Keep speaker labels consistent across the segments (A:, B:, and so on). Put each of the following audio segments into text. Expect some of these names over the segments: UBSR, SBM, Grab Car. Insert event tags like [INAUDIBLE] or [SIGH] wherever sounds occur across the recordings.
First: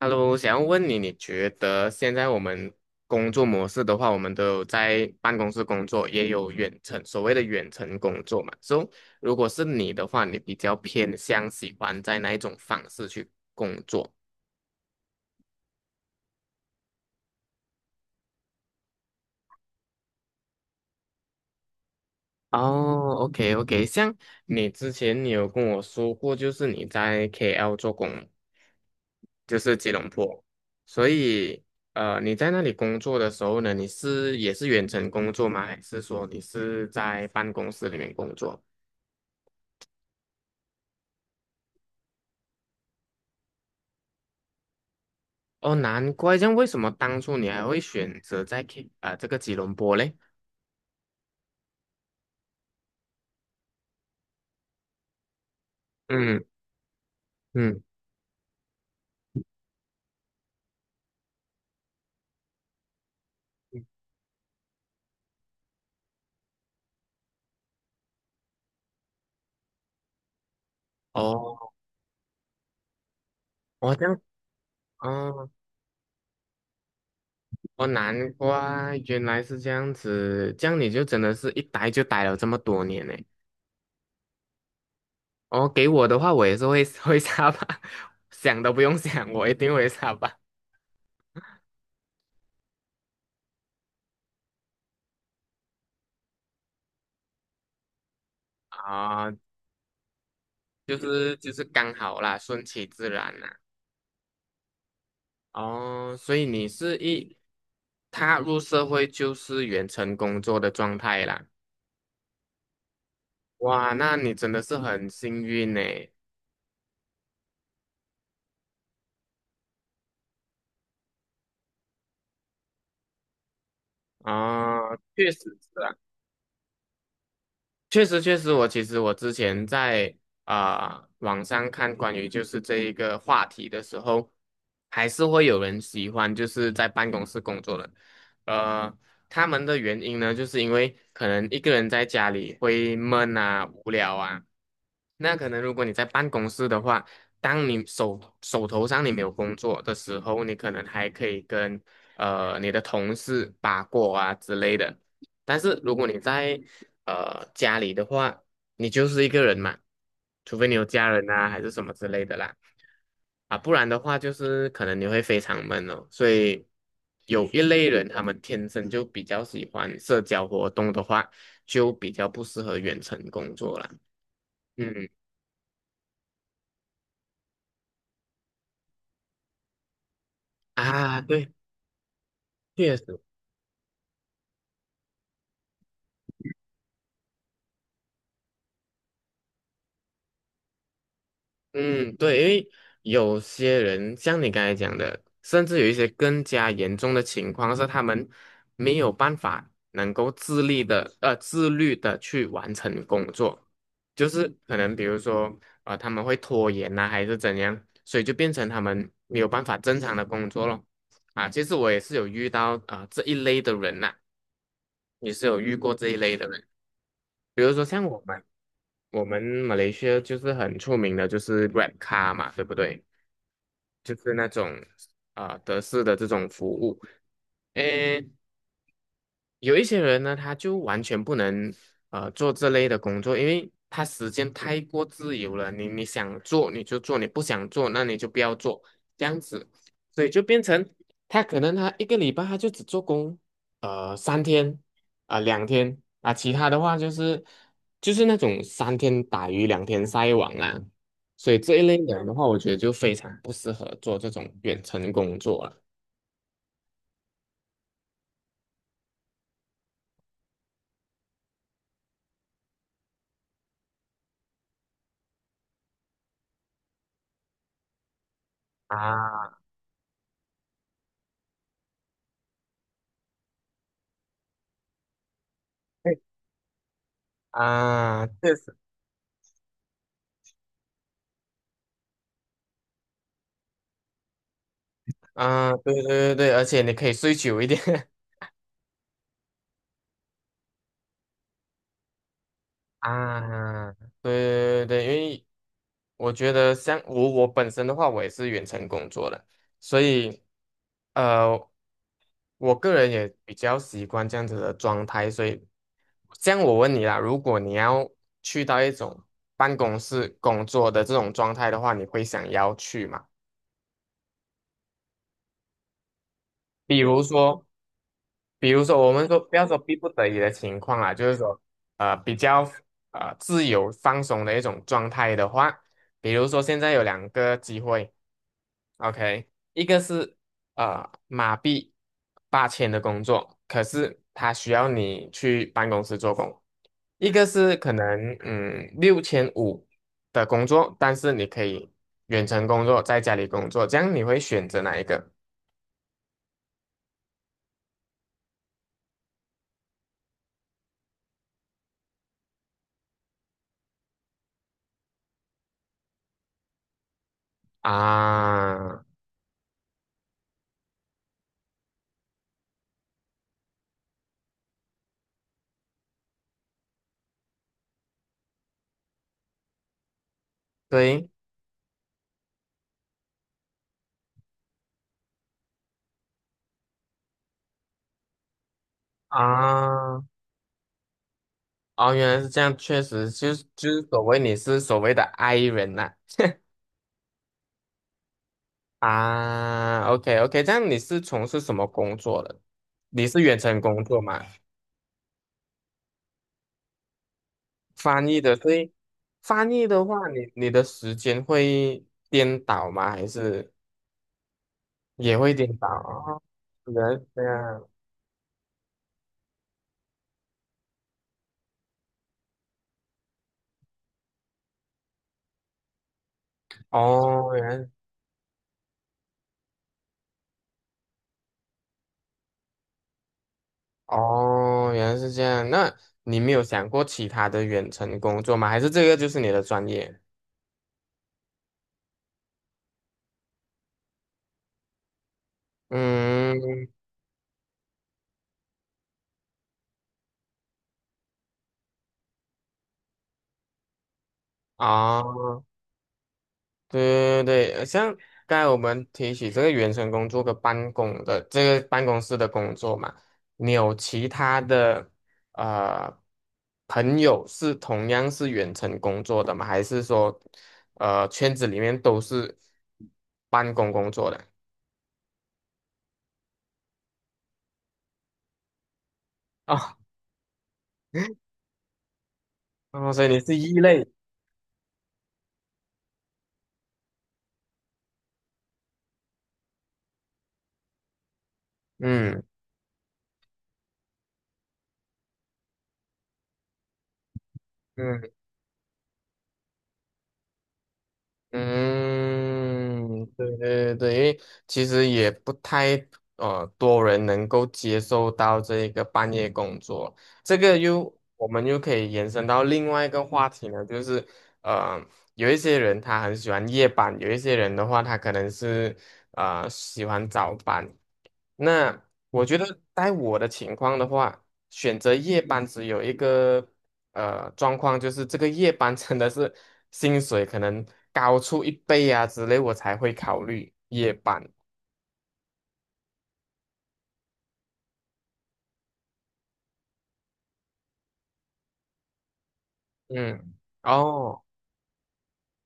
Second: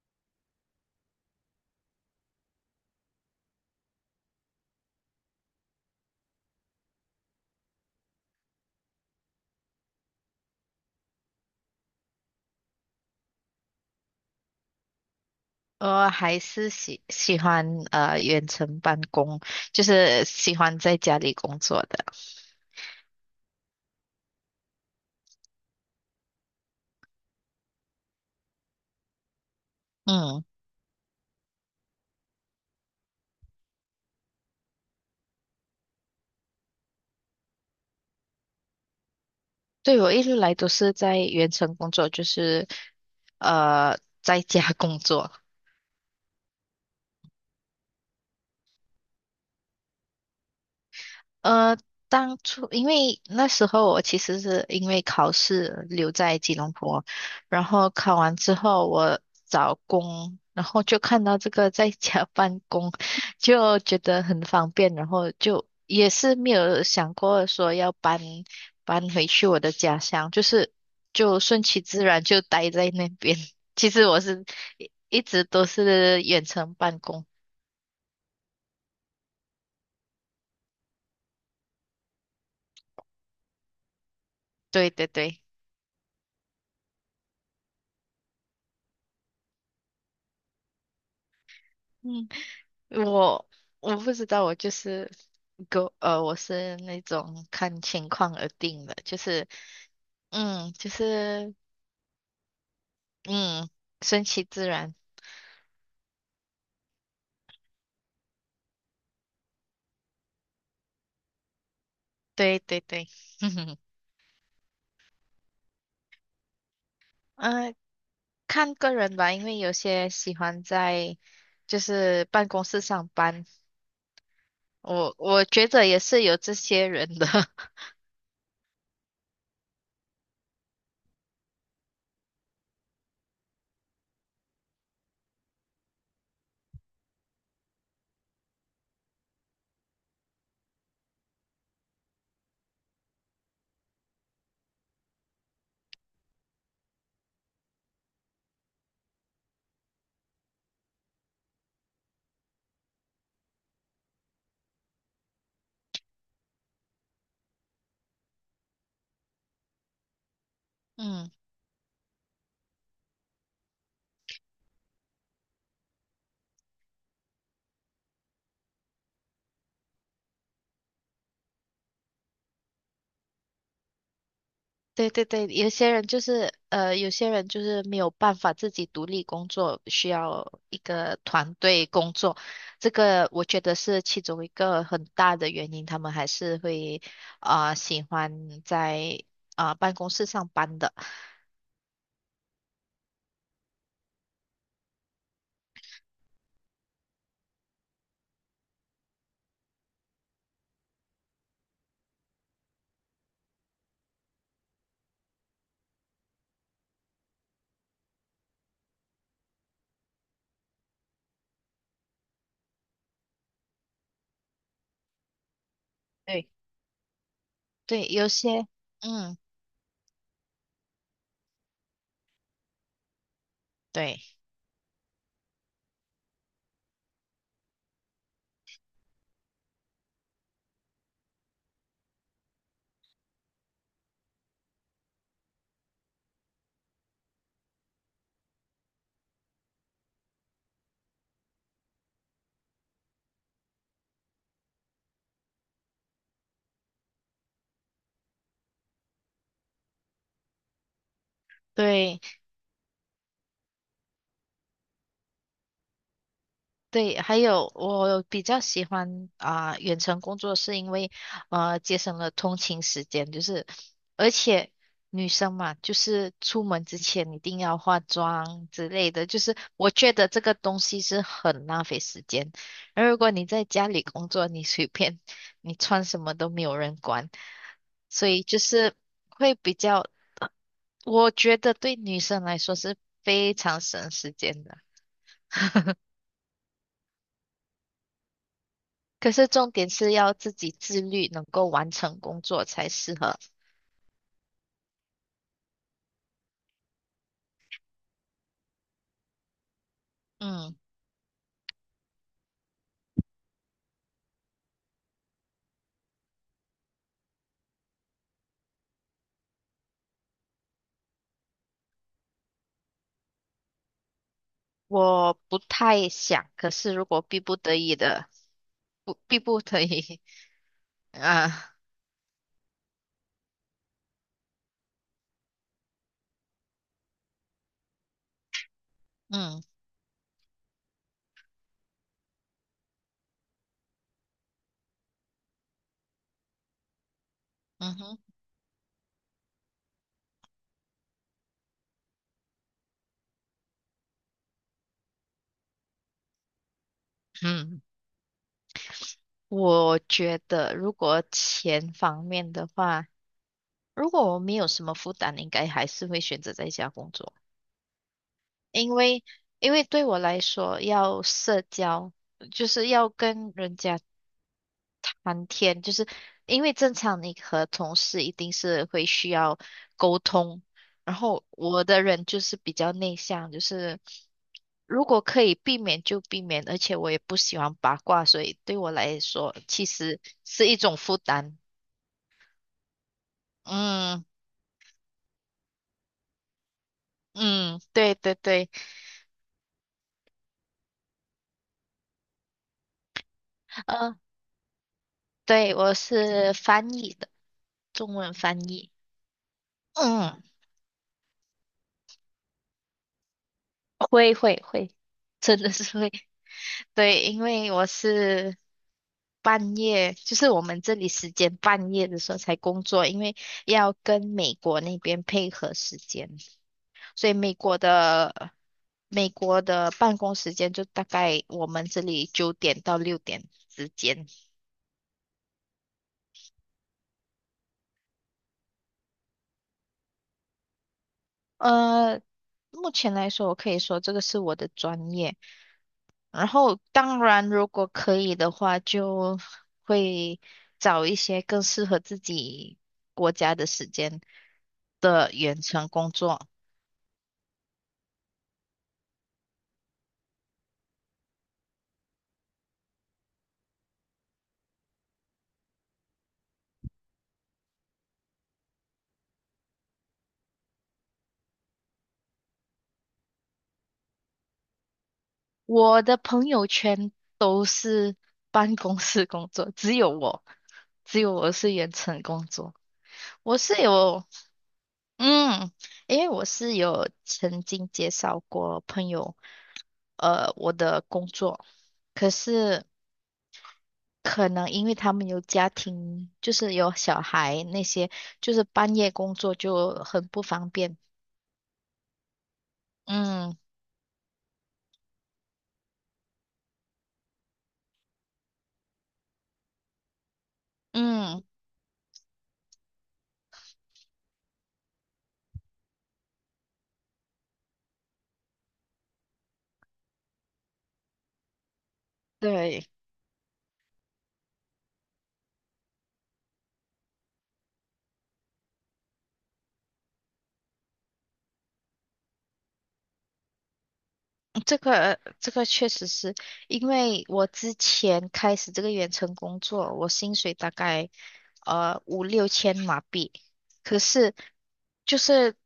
A: Hello，想要问你，你觉得现在我们工作模式的话，我们都有在办公室工作，也有远程，所谓的远程工作嘛。So，如果是你的话，你比较偏向喜欢在哪一种方式去工作？
B: 还是喜欢远程办公，就是喜欢在家里工作的。
A: 哦，OK OK，像你之前有跟我说过，就是你在 KL 做工嘛就是吉隆坡，
B: 嗯，
A: 所以你在那里工作的时候呢，也是远程工作吗？还是说你是在办公室里面工作？
B: 对，我一直来都是在远程工作，就是在家工作。
A: 哦，难怪，这样为什么当初你还会选择在 这个吉隆坡嘞？
B: 呃，当初因为那时候我其实是因为考试留在
A: 嗯
B: 吉隆坡，然
A: 嗯，
B: 后考完之后我找工，然后就看到这个在家 [LAUGHS] 办公，就觉得很方便，然后就也是没有想过说要搬回去我的家乡，就是就
A: 哦，
B: 顺其自然就待在那边。[LAUGHS] 其
A: 哦这
B: 实
A: 样，
B: 我是一直
A: 哦
B: 都是远程办公，
A: 哦，难怪原来是这样子，这样你就真的是一待就待了这么多年呢。
B: 对对对，
A: 哦，给我的话，我也是会 [LAUGHS] 会沙巴，[LAUGHS] 想都不用想，我一定会沙巴
B: 嗯，我。我不知道，我就是狗，我是那种看情况而定的，就
A: 啊，
B: 是，嗯，就
A: 就是就
B: 是，
A: 是刚好啦，顺其自然啦。
B: 嗯，顺其自然。
A: 哦，所以你是一踏入社会就是远程工作的状态啦。
B: 对对对，[LAUGHS] 嗯，
A: 哇，那你真的是很幸运呢。
B: 呃看个人吧，因为有些喜欢在就是办公室上班，
A: 啊，
B: 我
A: 确实
B: 我觉
A: 是
B: 得也是有这些人的，[LAUGHS]
A: 确实，确实，我其实之前在网上看关于就是这一个话题的时候，还是会有人喜欢就是在办公室工作的，呃，他们的原因呢，就是因为可能一个人在家里会闷啊、无聊啊，那可能如果你在办公室的话，当你手头上你没有工作的时候，你可能还可以跟你的同事八卦啊之类的。但是如果你在家里的话，你就是一个人嘛，除非你有家人
B: 嗯。
A: 啊，还是什么之类的啦，啊，不然的话就是可能你会非常闷哦。所以有一类人，他们天生就比较喜欢社交活动的话，就比较不适合远程工作啦。嗯
B: 对对对，有些人就是没有办法自己独立工作，需要一个
A: 啊，对，
B: 团队工作。这
A: 确实。
B: 个我觉得是其中一个很大的原因，他们还是会喜欢在办公室上班的。
A: 嗯，对，因为有些人像你刚才讲的，甚至有一些更加严重的情况是，他们没有办法能够自立的，呃，自律的去完成工作，就是可能比如说，啊，他们会拖延呐、还是怎样，所以就变成他们没有办法正常的工作咯。啊，其实我也是有遇到这一类的人呐、也是有遇过这一类的
B: 对，
A: 人，比如说像
B: 对，
A: 我
B: 有
A: 们，
B: 些
A: 我
B: 嗯，
A: 们马来西亚就是很出名的，就是 Grab Car 嘛，对不对？就是
B: 对
A: 那种德式的这种服务。诶，有一些人呢，他就完全不能做这类的工作，因为他时间太过自由了。你想做你就做，你不想做那你就不要做，这样子，所以就变成他可能他一个礼拜他就只做工三天啊、两天啊，其他的话就是那种三天打鱼两天晒网啊，所以这一类
B: 对。
A: 人的话，我觉得就非常不适合做这种远程工作了。
B: 对，还有我比较喜欢远程工作，是因为节省了通勤时间，就是而且女生嘛，就是出门之前一定要化妆之类的，就是
A: 啊，
B: 我觉得这个东西是很浪费时间。而如果你在家里工作，你随便你穿
A: 对
B: 什么都没有人管，
A: 啊，
B: 所以就是会比较，我觉得对女生来说是非常省时间的。
A: 啊，对对对对，而且你可以睡久一点
B: 可是重点是要自己自律，能够完成工作才
A: [LAUGHS]
B: 适合。
A: 啊，对对对，因为我觉得像我本身的话，我也是远程工作的，所以
B: 嗯，
A: 呃，我个人也比较习惯这样子的状态，所以像我问你啦，如果你要去到一种办公室工作的这种状态的话，你会想要去吗？
B: 我不太想，可是
A: 比
B: 如
A: 如
B: 果逼不
A: 说
B: 得已的，
A: 比如说,我
B: 不
A: 们说
B: 逼
A: 不
B: 不
A: 要说
B: 得
A: 逼不
B: 已
A: 得已的情况啊，
B: [LAUGHS]
A: 就是说，
B: 啊，
A: 比较自由放松的一种状态的话，比如说现在有两个机会，OK,
B: 嗯
A: 一个是马币8000的工作，可是它需要你去办公室做工；一个是可
B: 嗯哼
A: 能6500的工作，但是你可以远程工作，在家里工作，这样你会选择哪一个
B: 嗯，我觉得如果钱方面的话，如果我没有什么负担，应该还是会选择在家工作，因
A: 啊？
B: 为因为对我来说，要社交就是要跟人家谈天，就是因为正常你和同事一定是会需要沟通，然
A: 对。
B: 后我的人就是比较内向，就是如果可以避免就避免，而且我也不喜欢八卦，所以对我来说其实
A: 啊，
B: 是一种负担。
A: 哦，原来是这样，确实就是
B: 嗯
A: 你是所谓的 I 人呐、
B: 嗯，对对对，
A: 啊。OK OK,这样你是从事什么工作的？你是远程工
B: 呃，
A: 作吗？
B: 对，我是翻译的，中
A: 翻
B: 文
A: 译的，
B: 翻
A: 所
B: 译。
A: 以翻译的话，
B: 嗯，
A: 你的时间会颠倒吗？还是
B: 会会会，[LAUGHS]
A: 也会
B: 真的
A: 颠
B: 是
A: 倒？
B: 会。
A: 哦，原来
B: 对，
A: 是
B: 因
A: 这
B: 为我
A: 样，
B: 是半夜，就是我们这里时间半夜的时候才工作，因为要跟美国那边配合时间，所以
A: 哦，原来
B: 美国的办公时间就大概我们这里9点到6点之间。
A: 哦原来是这样。那你没有想过其他的远程工作吗？还是这个就是你的专业？
B: 呃，目前来说，我可以说这个是我的专业。然后，
A: 嗯。
B: 当然，如果可以的话，就会找一些更适合自己国家的时间的
A: 啊。
B: 远程工作。
A: 对对对，像刚才我们提起这个远程工作跟办公的这个办公室的工作嘛，你有其他的呃朋友是同样是远程工作的吗？还是说圈子里面都是办公工作的？
B: 我的朋友圈都是办公室工作，
A: 哦，
B: 只有
A: [LAUGHS]
B: 我是远程工作。
A: 哦，所以你是
B: 我
A: 异
B: 是
A: 类，
B: 有。嗯，因为我是有曾经介绍过朋友，我的工作，可
A: 嗯
B: 是可能因为他们有家庭，就是有小孩那些，
A: 嗯。
B: 就是半夜工作就很不方便。
A: 嗯，对
B: 嗯
A: 对对，因为其实也不太多人能够接受到这一个半夜工作，这个又
B: 嗯，
A: 我们又可以延伸到另外一个话题呢，就是呃有一些人他很喜欢夜班，有一些人的话他可能是喜欢早班。那我觉得
B: 对。
A: 在我的情况的话，选择夜班只有一个状况，就是这个夜班真的是薪水可能高出一倍啊之类，我才会考虑夜班。
B: 这个确实是因为我之前开始这个远程工作，我薪水大概五六千马币，
A: 嗯，
B: 可是
A: 哦，
B: 就是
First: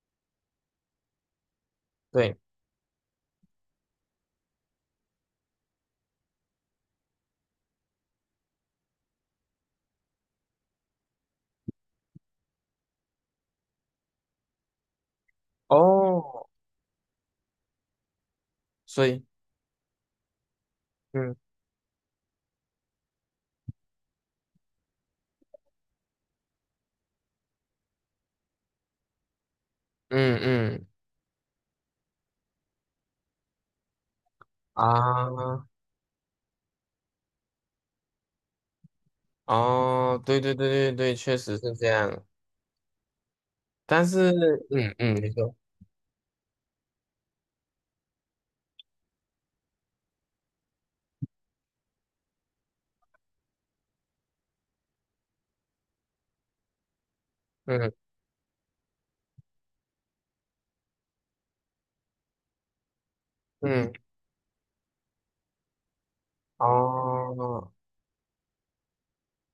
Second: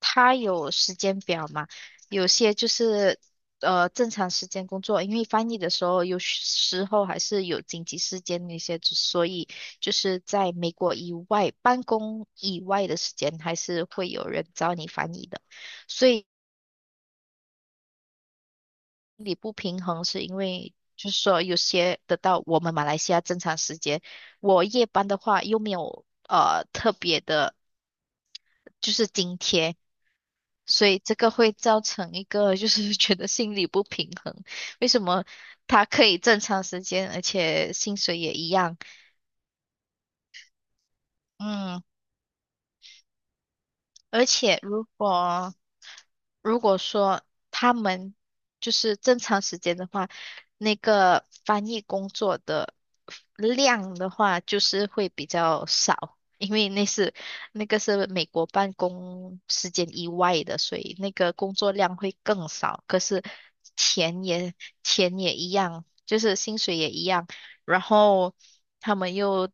B: 他有时间表嘛，有
A: 对，
B: 些就是正常时间工作，因为翻译的时候有时候还是有紧急事件那些，所以就是在美国以外办公以外的时间，还是会有人找你翻译的。所以
A: 哦，所以，
B: 心理不平衡是因为，就是说
A: 嗯
B: 有些得到我们马来西亚正常时间，我夜班的话又没有特别的，就是津贴，
A: 嗯嗯
B: 所以这个会造成一个就是 [LAUGHS] 觉得心理不平衡。为什么
A: 啊，
B: 他可以正常时间，而且薪水也一样？
A: 哦，对对对对对，确实是
B: 嗯，
A: 这样。但
B: 而
A: 是，
B: 且
A: 嗯嗯，没错，
B: 如果说他们就是正常时间的话，那个翻译工作的量的话，就是会比较少，因为那个
A: 嗯
B: 是美国办公时间以外的，所以那个工作量会更少。可是
A: 嗯，
B: 钱也钱也一样，就是薪水也一样，
A: 哦，
B: 然后他们又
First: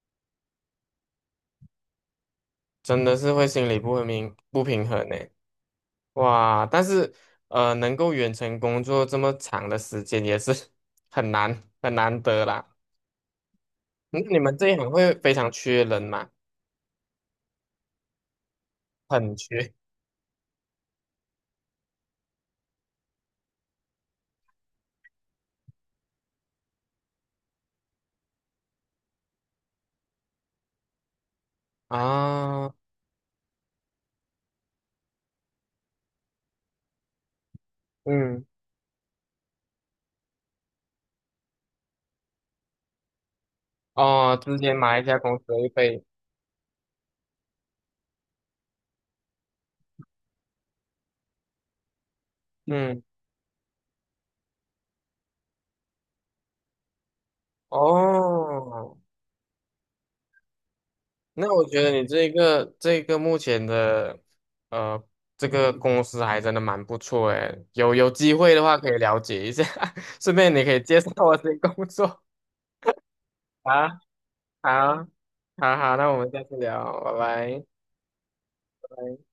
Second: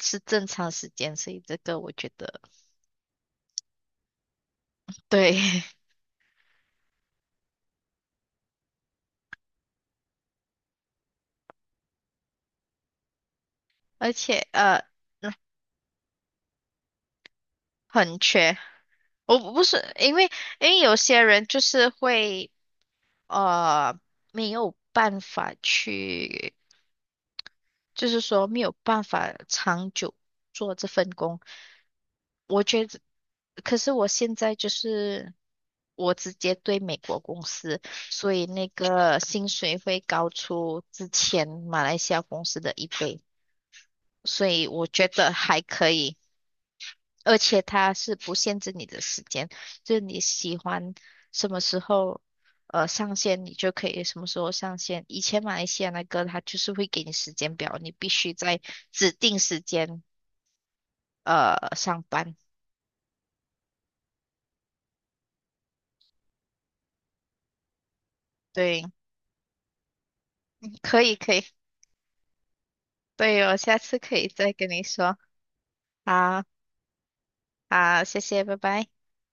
B: 是正常时间，所以这个我觉得
A: 真的是会心理不平衡呢。
B: 对。[LAUGHS]
A: 哇，但是能够远程工作这么长的时间也是 [LAUGHS] 很难得啦。
B: 而
A: 那你
B: 且
A: 们这一行会非常缺人吗？
B: 很缺。
A: 很
B: 我不
A: 缺
B: 是因为因为有些人就是会呃没有办法去，就是说没有办法长久做这份工。我
A: 啊，
B: 觉得，可是我现在就是我直接对美国公司，所
A: 嗯，
B: 以那个薪水会高出之前马来西亚公司的一倍，
A: 哦，
B: 所
A: 之
B: 以
A: 前
B: 我
A: 马一
B: 觉
A: 家
B: 得
A: 公司
B: 还
A: 会
B: 可
A: 被，
B: 以。而且它是不限制你的时间，就是你喜欢什么时候
A: 嗯，
B: 上线，你就可以什么时候上线。以前马来西亚那个它就是会给你时间表，你必须在
A: 哦，
B: 指定时间
A: 那我觉得
B: 上
A: 你这
B: 班。
A: 个这个目前的呃这个公司还真的蛮不错诶，有机会的话
B: 对，
A: 可以了解一下，[LAUGHS] 顺便你可以介
B: 可
A: 绍
B: 以可
A: 我
B: 以，
A: 这个工作
B: 对哦，下
A: 啊。
B: 次可以再跟你
A: 好，
B: 说。
A: 好好，那我们下
B: 好，
A: 次聊，拜拜。
B: 好，谢谢，拜拜。
A: 拜